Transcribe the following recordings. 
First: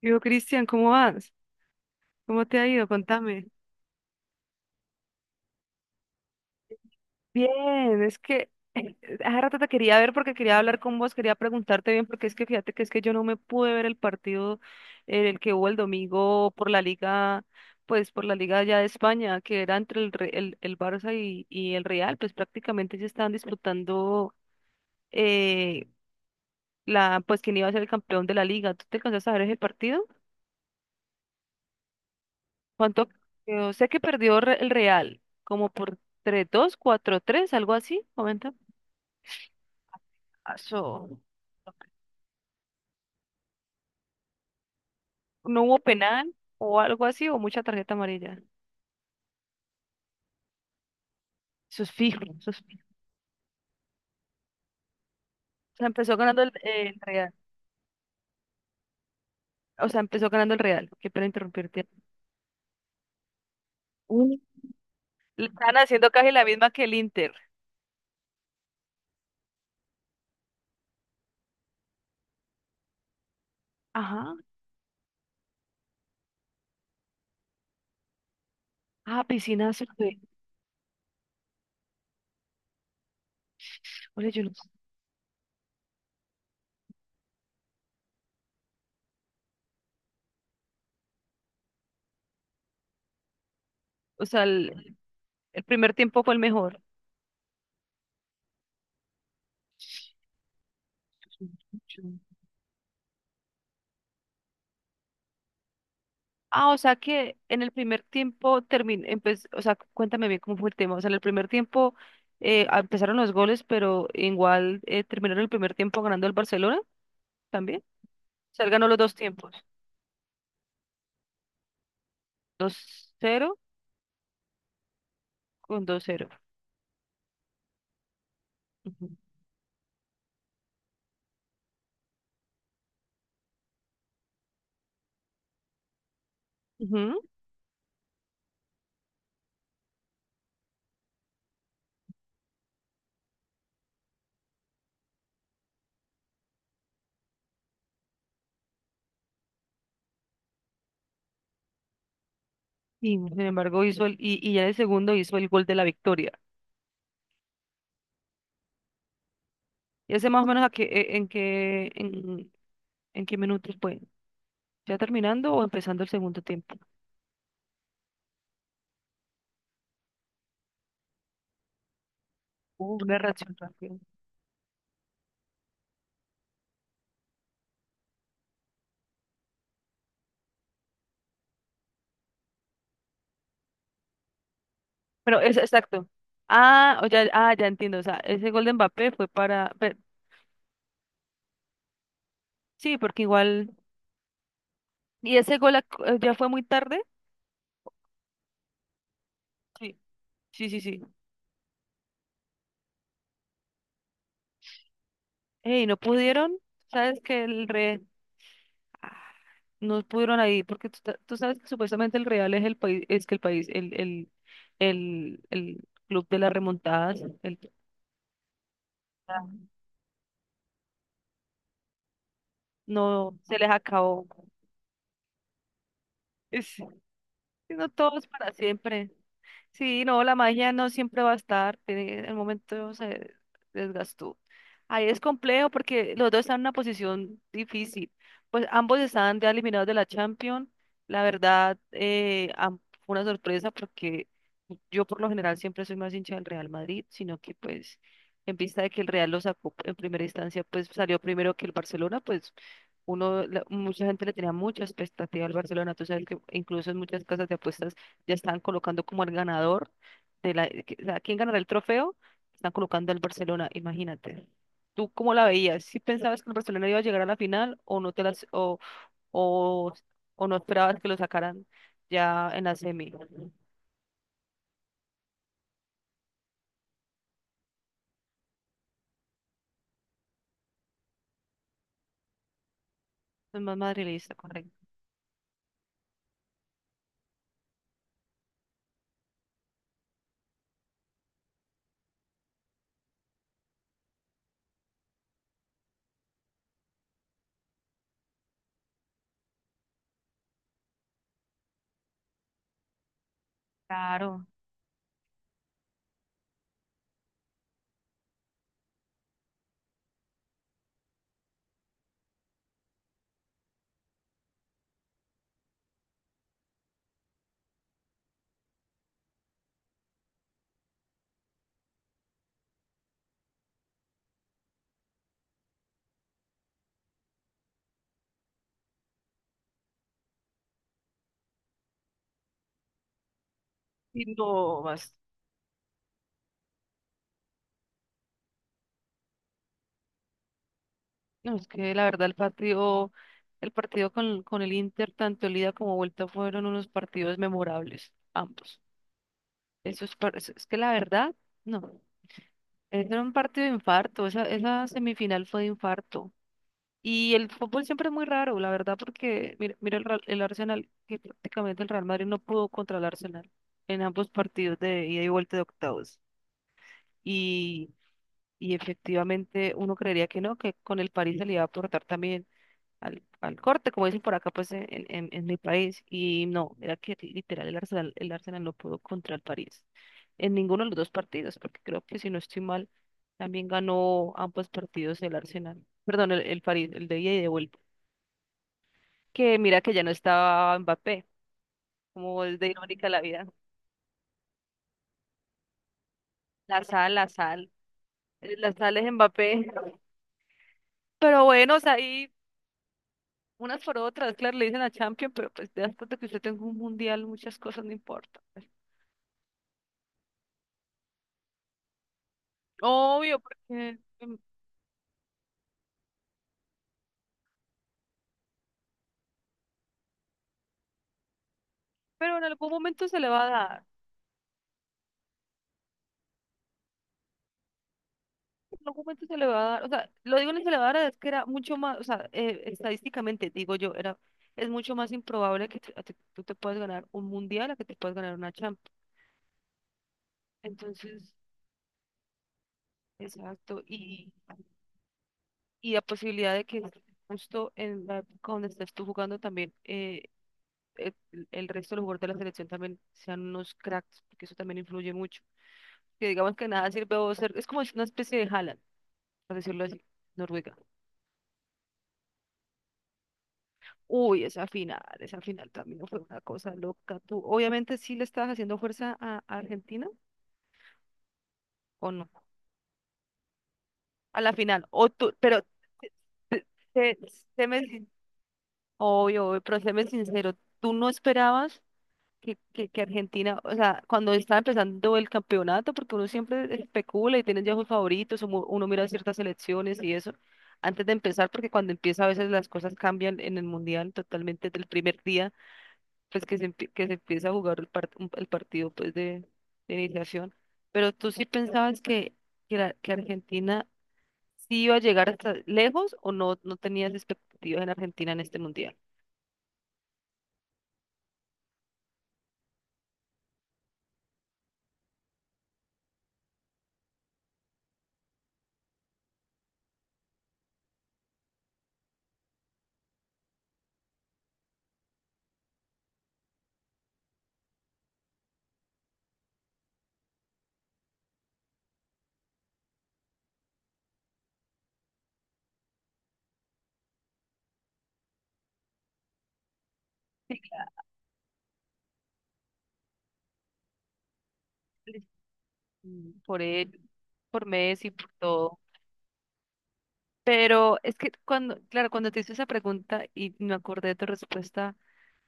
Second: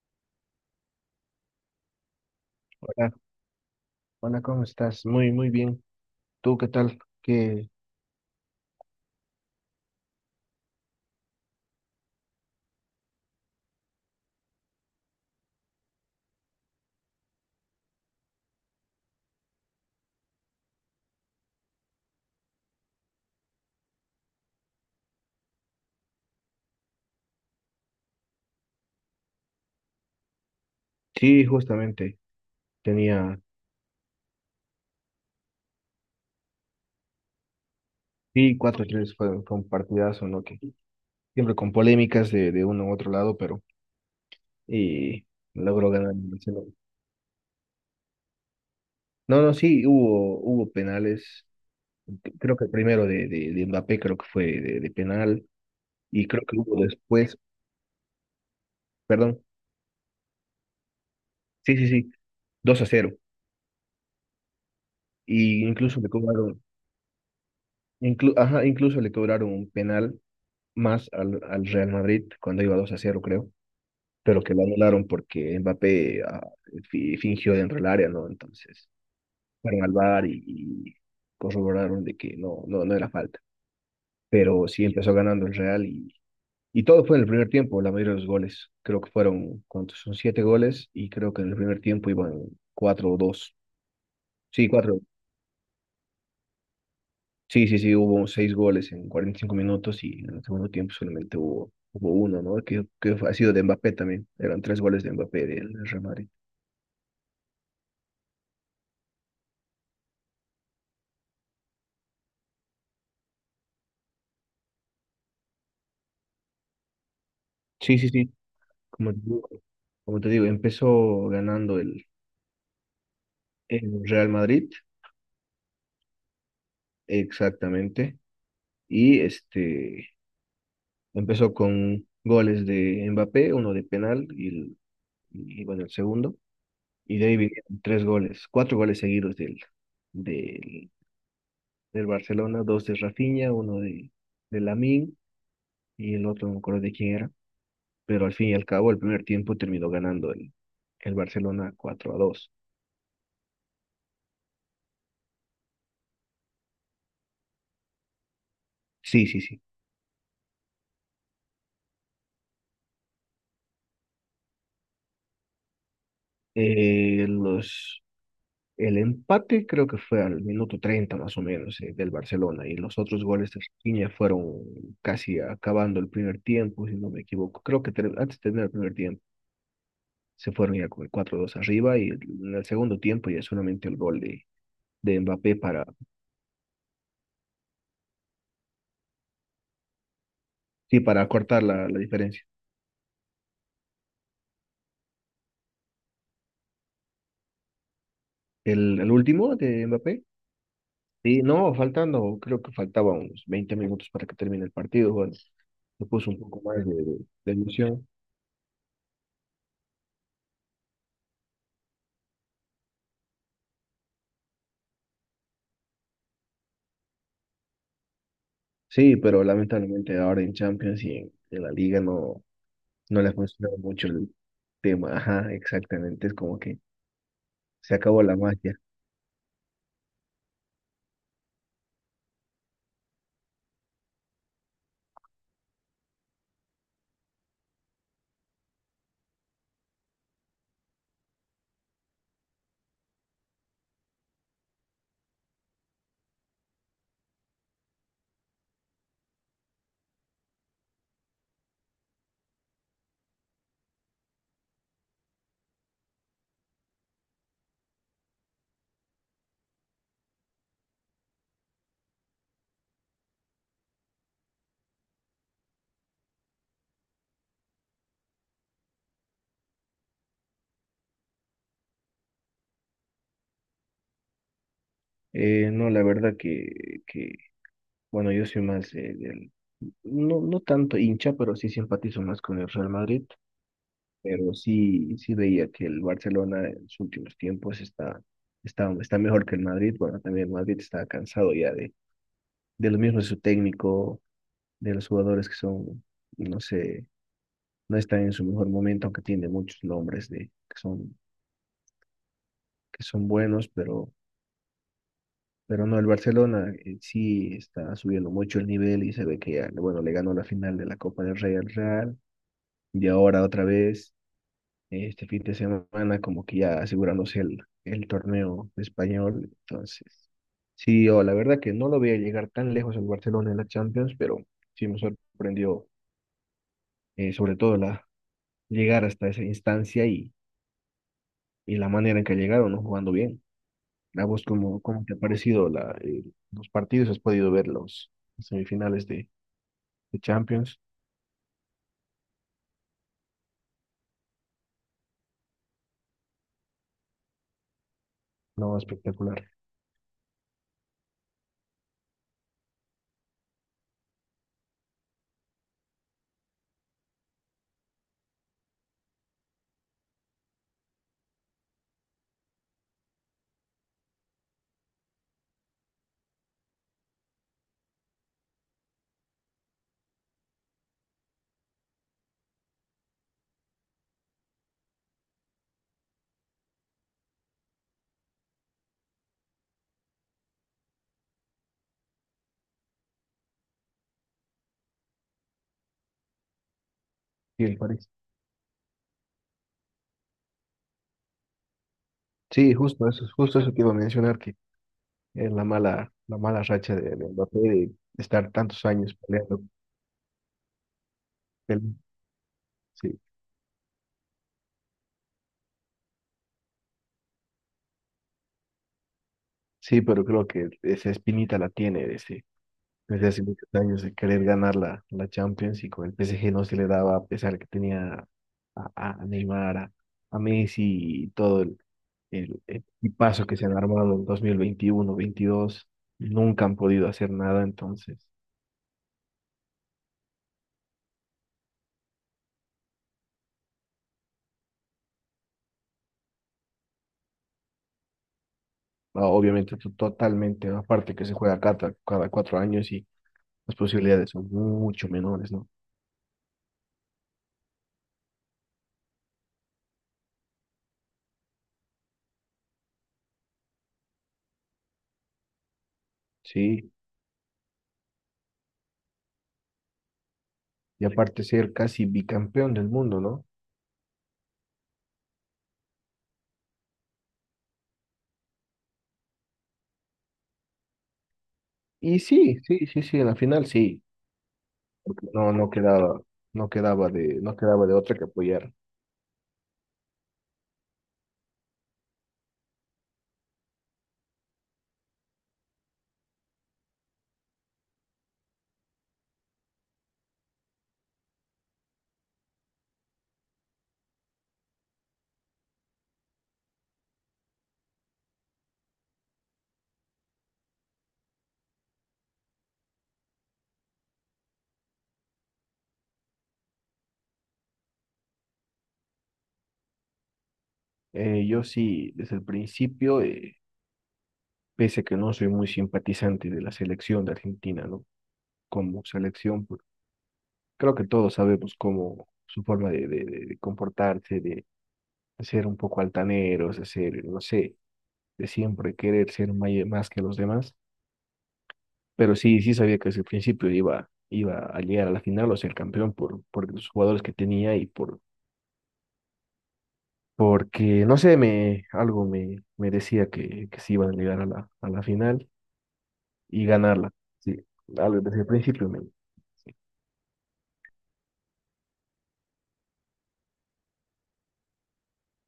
Digo, Cristian, ¿cómo vas? ¿Cómo te ha ido? Hola, Contame. hola, ¿cómo estás? Muy, muy bien. ¿Tú qué tal? Que Bien, es que hace rato te quería ver porque quería hablar con vos, quería preguntarte bien, porque es que fíjate que es que yo no me pude ver el partido en el que hubo el domingo por la liga, pues por la liga ya de España, que era entre el Barça y el Real, pues prácticamente se estaban disputando eh, pues quién iba a ser el campeón de la liga. ¿Tú te alcanzaste a ver ese partido? sí, justamente ¿Cuánto tenía, quedó? Sé que perdió el Real, como por 3 dos cuatro tres, algo así. Comenta. sí, cuatro 3 fue partidazo, ¿no? Ah, Que siempre con polémicas de uno u otro lado, pero y No hubo logró ganar el penal Barcelona. o algo así, o mucha tarjeta amarilla. No, no, sí, hubo penales. Eso es fijo, C- eso Creo es que el fijo. primero de Mbappé creo que fue de penal O sea, empezó y ganando creo el, que hubo eh, el Real. después, perdón, O sea, empezó ganando el Real. Qué pena sí, interrumpirte. sí, sí, 2-0. Mm. Le Y están incluso le haciendo casi la cobraron, misma que el Inter. Ajá, incluso le cobraron un penal más al Real Madrid cuando iba 2-0, creo. Ajá. Pero que lo anularon porque Mbappé fingió dentro del área, ¿no? Entonces Ah, piscina fueron azul. al VAR y corroboraron de que no, no, no era falta. Oye, yo no- Pero sí empezó ganando el Real y todo fue en el primer tiempo, la mayoría de los goles. Creo que fueron, ¿cuántos? Son siete goles y creo que en el primer tiempo iban cuatro o dos. O sea, Sí, el, cuatro. el primer tiempo fue el mejor. Sí, sí, sí, hubo seis goles en 45 minutos y en el segundo tiempo solamente hubo uno, ¿no? Que ha sido de Mbappé también. Eran tres goles de Mbappé del Real Madrid. Ah, o sea que en el primer tiempo o sea, cuéntame bien cómo fue el tema. O sea, en el primer tiempo empezaron los goles, pero igual terminaron el primer tiempo ganando el Barcelona también. Sí, sí, sí. O sea, él ganó los Como dos te digo, tiempos, como te digo, empezó ganando el, dos cero el Real Madrid, con dos cero. exactamente, Ujú. y este empezó con goles de Mbappé, uno de penal y, bueno, el segundo, y Ujú. de ahí vinieron tres goles, cuatro goles seguidos del, del Barcelona, dos de Rafinha, uno de Lamine y el otro no me acuerdo de quién era, pero al fin y al cabo el primer tiempo terminó ganando el Barcelona 4-2. Y sin embargo hizo y ya en el segundo hizo el gol de la victoria. Sí, sí, sí. ¿Y ese más o menos a qué, en qué, en qué minutos fue? ¿Ya terminando o empezando el segundo tiempo? Los El empate creo que fue al minuto 30 más o menos del Barcelona y Hubo los una otros goles reacción de rápida. Rafinha fueron casi acabando el primer tiempo, si no me equivoco. Creo que antes de terminar el primer tiempo se fueron ya con el 4-2 arriba y en el segundo tiempo ya solamente el gol de Bueno, Mbappé es para, exacto. Ah, ya entiendo. O sea, ese gol de Mbappé fue para. Sí, para cortar la diferencia. Sí, porque igual. Y ese gol ya fue muy tarde. El último de Sí, Mbappé, sí, sí, sí. sí, no, faltando, creo que faltaban unos 20 minutos para que termine el partido. Bueno, Ey, no se puso un pudieron. poco más de, Sabes que de el Real ilusión. ah, no pudieron ahí, porque tú sabes que supuestamente el Real es el país, es que el país, el club de las remontadas, Sí, pero Ah. lamentablemente ahora en Champions y en la liga no, no le ha No se les funcionado mucho acabó. el tema. Ajá, exactamente. Es como que Sí, no se todo acabó es la para magia. siempre. Sí, no, la magia no siempre va a estar. En el momento se desgastó. Ahí es complejo porque los dos están en una posición difícil. Pues ambos estaban ya eliminados de la Champions. La verdad, fue una sorpresa porque yo por lo general siempre soy más hincha del Real Madrid, sino que pues en vista de que el Real lo sacó en primera instancia, pues salió primero que el Barcelona, pues uno, mucha gente le tenía mucha expectativa al Barcelona. Tú sabes que incluso en muchas casas de apuestas ya están colocando como el ganador de la, o sea, ¿quién ganará el trofeo? Están colocando al Barcelona, imagínate. ¿Tú cómo la veías, si pensabas que el Barcelona iba a llegar a la final o no te las o, o no esperabas que lo sacaran ya en la semi? No, la verdad que, bueno, yo soy más del, no, no tanto hincha, pero sí simpatizo más con el Real Madrid. Es más madridista, Pero correcto. sí, sí veía que el Barcelona en sus últimos tiempos está mejor que el Madrid. Bueno, también el Madrid está cansado ya de lo mismo de su técnico, de los jugadores que son, no sé no está en su mejor momento, aunque tiene muchos nombres de, que son, que son buenos, pero, Claro. pero no, el Barcelona sí está subiendo mucho el nivel y se ve que ya, bueno, le ganó la final de la Copa del Rey al Real y ahora otra vez, este fin de semana, como que ya asegurándose el torneo español, entonces. Sí, yo la verdad que no lo veía llegar tan lejos el Barcelona en la Champions, pero sí me sorprendió sobre todo la llegar hasta esa instancia y la manera en que llegaron, ¿no? Jugando bien. ¿A Y vos cómo, no cómo te más. ha parecido los partidos? ¿Has podido ver los semifinales de Champions? No, es que la verdad El partido con el Inter, tanto el ida como vuelta, fueron unos partidos memorables, No, ambos. espectacular. Eso es, es que la verdad, no, ese era un partido de infarto, esa semifinal fue de infarto. Y el fútbol siempre es muy raro, la verdad, porque mira, mira el Arsenal, que prácticamente el Real Madrid no pudo contra el Arsenal en ambos partidos de ida y vuelta de octavos. Y, y efectivamente uno creería que no, que con el París se le iba a aportar también al corte, como dicen por acá, pues en mi país. Y no, era que literal el Arsenal no pudo contra el París en ninguno de los dos partidos, porque creo que si no estoy mal, también ganó ambos partidos el Arsenal, perdón, el París, el de ida y de Sí, vuelta. el París. Que mira que ya no estaba Mbappé, como es de Sí, irónica la vida. justo eso que iba a mencionar, que es la mala La racha de, sal, la de Mbappé sal, de estar la tantos sal es años peleando. Mbappé. Pero bueno, o sea, pele- ahí Sí, unas por otras, claro, le dicen a Champions, pero pues te das cuenta que usted tenga un mundial, muchas cosas no importan. sí, pero creo que esa espinita la tiene desde Obvio, hace muchos porque, años de querer ganar la Champions y con el PSG no se le daba a pesar que tenía a, a Neymar, a Messi y todo, el, pero en el algún momento se le va equipazo a que se han dar. armado en 2021-2022 nunca han podido hacer nada, entonces, En algún momento se le va a dar. O sea, lo digo en se le va a dar es que era mucho más, o sea, estadísticamente, digo yo, es mucho más improbable que tú te puedas ganar un mundial a que te puedas ganar una Champions. ah, obviamente totalmente, ¿no? Aparte que se Entonces, juega cada 4 años y las exacto. posibilidades Y, son mucho menores, ¿no? y la posibilidad de que justo en la época donde estés tú jugando también, el, el resto de los jugadores de la selección también sean unos cracks, porque eso también influye mucho. Que digamos que nada Sí, sirve o ser, es como una especie de Haaland, por decirlo así, Noruega. y aparte ser casi bicampeón del mundo, ¿no? Uy, esa final también fue una cosa loca. Tú, obviamente, sí le estabas haciendo fuerza a Argentina o Y no, sí, sí, sí, sí, en la final sí, a la final. O porque tú, no, pero no quedaba, no quedaba sé- de, no séme quedaba de sin- otra que apoyar. obvio, obvio, pero séme sincero, tú no esperabas que Argentina, o sea, cuando estaba empezando el campeonato, porque uno siempre especula y tiene ya sus favoritos, uno mira ciertas selecciones y eso. Antes de empezar, porque cuando empieza a veces las cosas cambian en el mundial totalmente del primer día pues que se empieza a jugar el partido pues de iniciación. Pero tú sí pensabas que Argentina sí iba a llegar hasta lejos o no, no tenías expectativas en Argentina en este mundial. Yo sí, desde el principio, pese a que no soy muy simpatizante de la selección de Argentina, ¿no? Como selección, creo que todos sabemos cómo su forma de comportarse, de ser un poco altaneros, de ser, no sé, de siempre querer ser más que los demás. Pero sí, sí sabía que desde el principio iba a llegar a la final o ser campeón por los jugadores que tenía y por, porque, no sé, me, algo me decía que sí iban a llegar a la final Mm, por y él, ganarla. Sí, por Messi, algo por desde el todo. principio me... Pero es que cuando, claro, cuando te hice esa pregunta y me acordé de tu respuesta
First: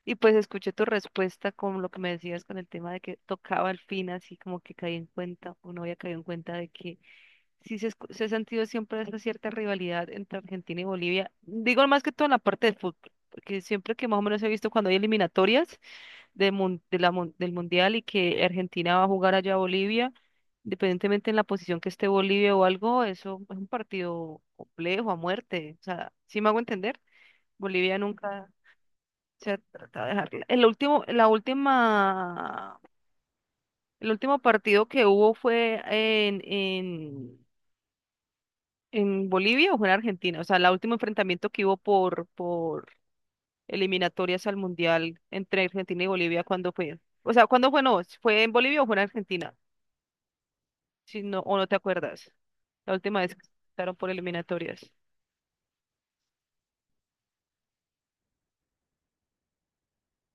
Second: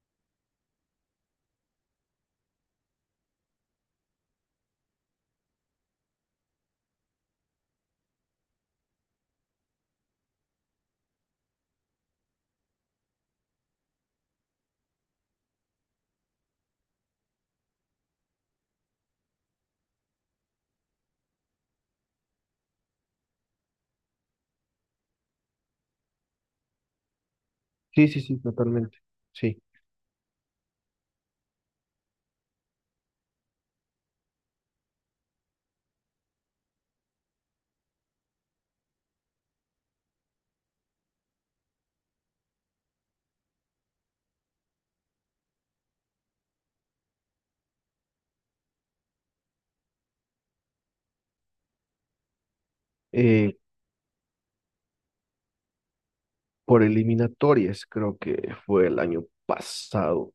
y pues escuché tu respuesta con lo que me decías con el tema de que tocaba al fin, así como que caí en cuenta o no había caído en cuenta de que sí se ha sentido siempre esa cierta rivalidad entre Argentina y Bolivia. Digo más que todo en la parte del fútbol, porque siempre que más o menos he visto cuando hay eliminatorias de mun- de la mun- del Mundial y que Argentina va a jugar allá a Bolivia, independientemente en la posición que esté Bolivia o algo, eso es un partido complejo a muerte. O sea, ¿sí me hago entender? Bolivia Sí, sí, sí, nunca totalmente. se ha Sí. tratado de dejarla. El último partido que hubo fue en Bolivia o fue en Argentina. O sea, el último enfrentamiento que hubo por eliminatorias al Mundial entre Argentina y Bolivia, ¿cuándo fue? O sea, ¿cuándo fue? No, ¿fue en Bolivia o fue en Argentina? Si no, o no te acuerdas. La última vez que Eh, estaron por eliminatorias. por eliminatorias, creo que fue el año pasado,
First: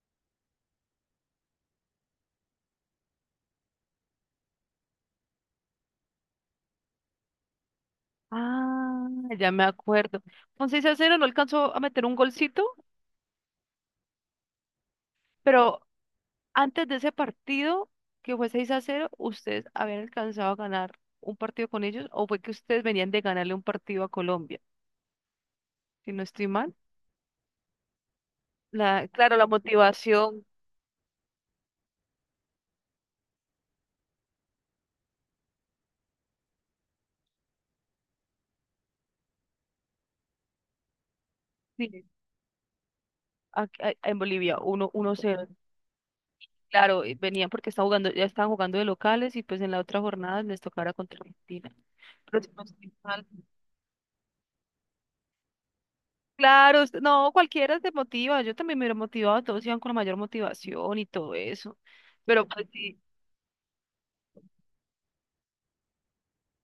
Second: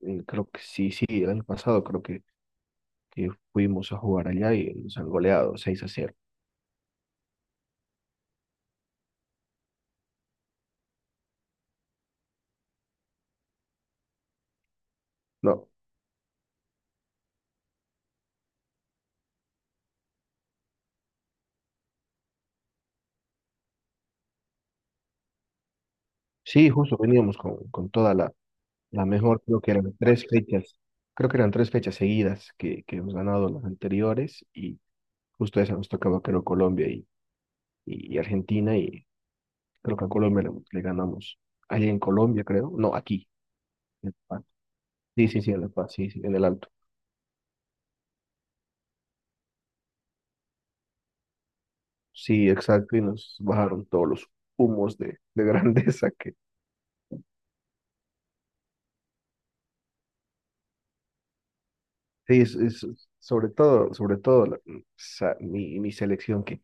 mm, creo que sí, sí, el año pasado creo que fuimos a jugar allá y nos han goleado 6 a cero. Ah, ya me acuerdo. Con 6 a cero, no alcanzó a meter un golcito, No, pero antes de ese partido, que fue 6 a cero, ¿ustedes habían alcanzado a ganar un partido con ellos o fue que ustedes venían de ganarle un partido a Colombia? Si no estoy sí, mal. justo veníamos con toda la La, claro, mejor, la motivación creo que eran tres fechas seguidas que hemos ganado las anteriores y justo esa nos tocaba, creo, Colombia y Argentina y creo que a Colombia le ganamos allá en sí, Colombia, creo, no, aquí, en en La Paz. Bolivia, uno Sí, sí, 0. sí, en La Paz, sí, sí, en el Alto. Claro, y venían porque estaban jugando, ya estaban jugando de locales y pues en la otra jornada les tocara contra Argentina. Pero Sí, si no estoy exacto, y mal, nos bajaron todos los humos de grandeza que Claro, no, cualquiera se motiva. Yo también me hubiera motivado, todos iban con la mayor motivación y todo eso. sí, Pero es, pues es- sí, sobre todo, sobre todo mi selección que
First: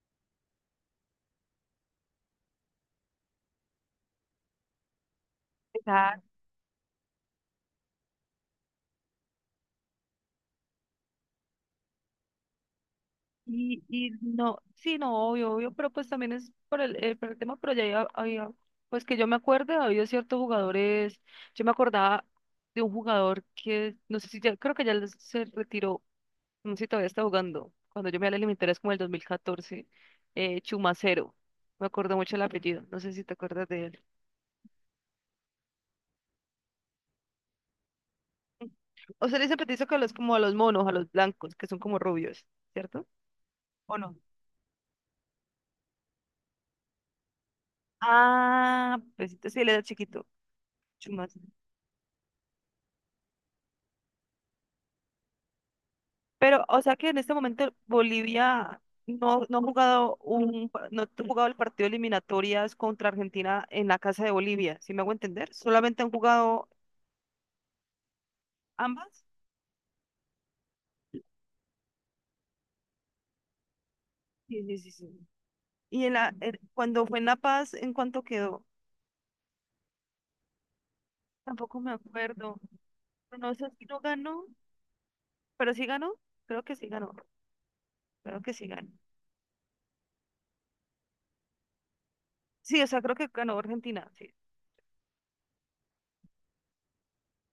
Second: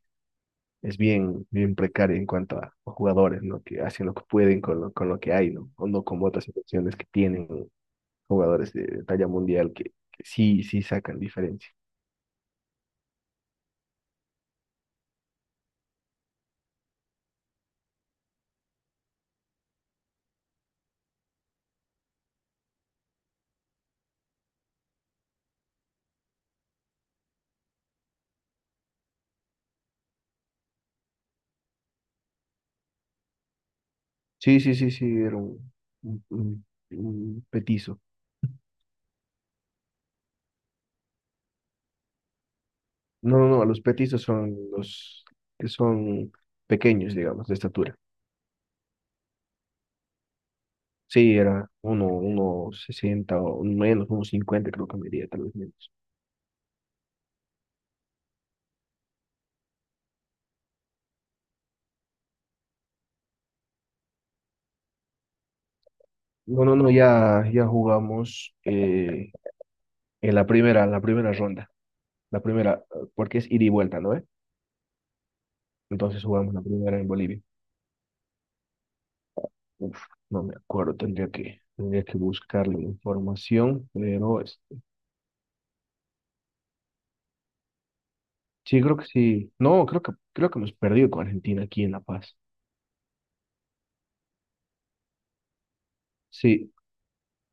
es bien, bien precaria en cuanto a jugadores, ¿no? Que hacen lo que pueden con lo que hay, ¿no? O no como otras selecciones que tienen jugadores de talla mundial que sí, sí sacan diferencia. y no, sí, no, obvio, obvio, pero pues también es por el tema, pero ya había, pues que yo me acuerde, ha habido ciertos jugadores, yo me acordaba de un jugador que, no sé si ya, creo que ya se retiró, no sé si todavía está jugando, cuando yo me alejé militar es como el 2014, Chumacero, me acuerdo mucho el apellido, no sé si te acuerdas de él. Sí, sí, sí, sí, era un, un- un petizo. O sea, le dice petiso que a los, como a los monos, a los blancos, que son como rubios, ¿cierto? No, no, no, los ¿O no? petizos son los que son pequeños, digamos, de estatura. Ah, pues entonces sí, él era chiquito, Sí, era uno sesenta o menos, unos cincuenta creo que medía, tal vez menos. pero, o sea que en este momento Bolivia no, no ha jugado el partido de eliminatorias contra Argentina en la casa de Bolivia, ¿si me hago entender? Solamente han No, jugado no, no, ya jugamos ambas. En la primera ronda, porque es ida y vuelta, ¿no? Sí, sí, sí, sí. Y Entonces jugamos la primera cuando en fue en La Bolivia. Paz, ¿en cuánto quedó? Uf, no me acuerdo, Tampoco me tendría que acuerdo. buscar la Pero no sé si información, no pero ganó, pero sí ganó. Creo que sí ganó. Creo que sí sí, ganó. creo que sí. No, creo que hemos perdido con Argentina aquí en La Paz. Sí, o sea, creo que ganó Argentina. Sí. Sí,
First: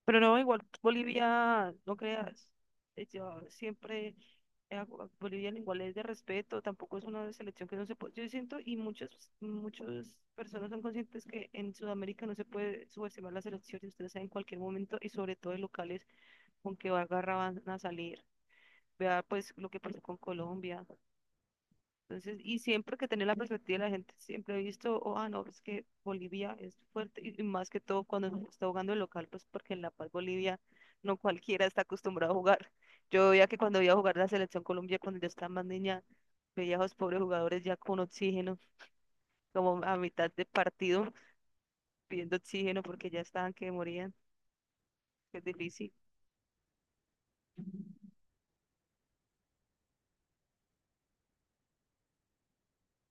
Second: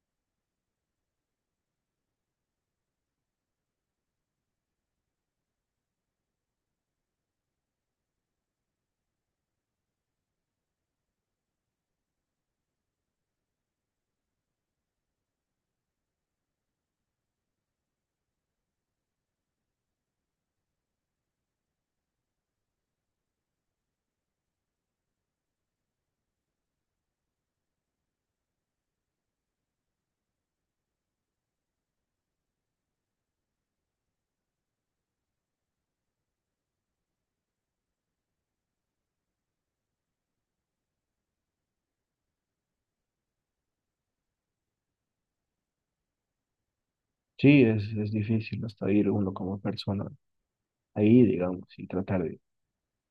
Pero no, igual Bolivia, no creas, yo siempre, a Bolivia igual es de respeto, tampoco es una selección que no se puede, yo siento, y muchas personas son conscientes que en Sudamérica no se puede subestimar la selección, y ustedes saben en cualquier momento, y sobre todo en locales con que agarra van a salir, vea pues lo que pasó con Colombia, entonces, y siempre que tenía la perspectiva de la gente, siempre he visto, oh, ah, no, es que Bolivia es fuerte, y más que todo cuando se está jugando el local, pues porque en La Paz, Bolivia, no cualquiera está acostumbrado a jugar. Yo veía que cuando iba a jugar la selección Colombia, cuando yo estaba más niña, veía a los pobres jugadores ya con oxígeno, como a mitad de partido, pidiendo oxígeno porque ya estaban que morían, que es difícil. sí, es difícil hasta ir uno como persona ahí, digamos, y tratar de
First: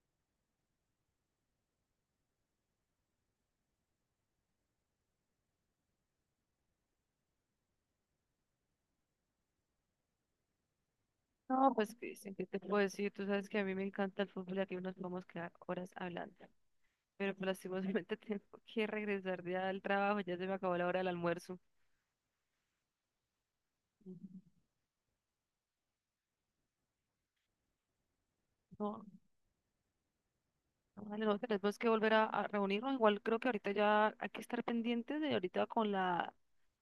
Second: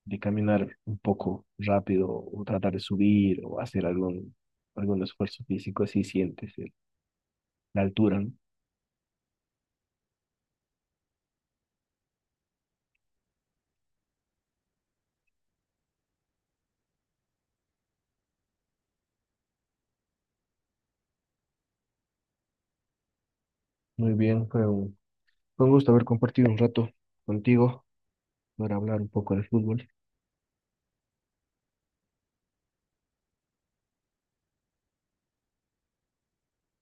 de caminar un poco rápido o tratar de subir o hacer algún esfuerzo físico, así sientes la altura, ¿no? No, pues, Cristian, ¿qué te puedo decir? Tú sabes que a mí me encanta el fútbol y aquí nos podemos quedar horas hablando, pero pues, lastimosamente tengo que regresar ya al trabajo, ya se me acabó la hora del almuerzo. Muy bien, fue un gusto haber compartido un rato contigo para hablar No, un poco de fútbol. no, vale, no, tenemos que volver a reunirnos. Igual creo que ahorita ya hay que estar pendientes de ahorita con la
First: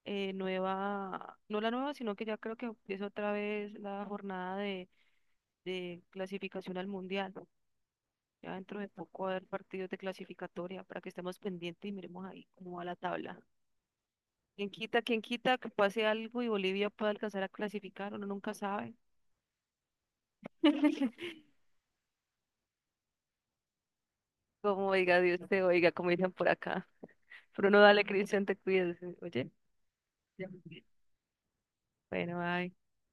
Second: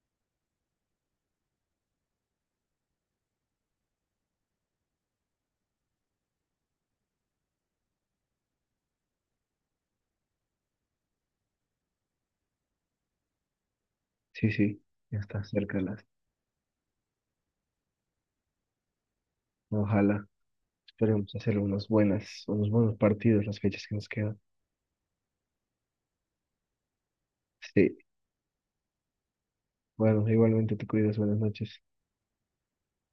nueva, no la nueva, sino que ya creo que empieza otra vez la jornada de clasificación al mundial. Ya dentro de poco va a haber partidos de clasificatoria para que estemos pendientes y miremos ahí cómo va la tabla. Sí, sí, ya Quién está quita que cerca pase las. algo y Bolivia pueda alcanzar a clasificar? Uno nunca sabe. Ojalá, esperemos hacer unas buenas, unos buenos partidos las fechas que nos quedan. Como oiga, Dios te oiga, como dicen por acá. Pero no Sí, dale, Cristian, te cuides. Oye, bueno, ya, igualmente te cuidas, buenas noches. bueno, ay.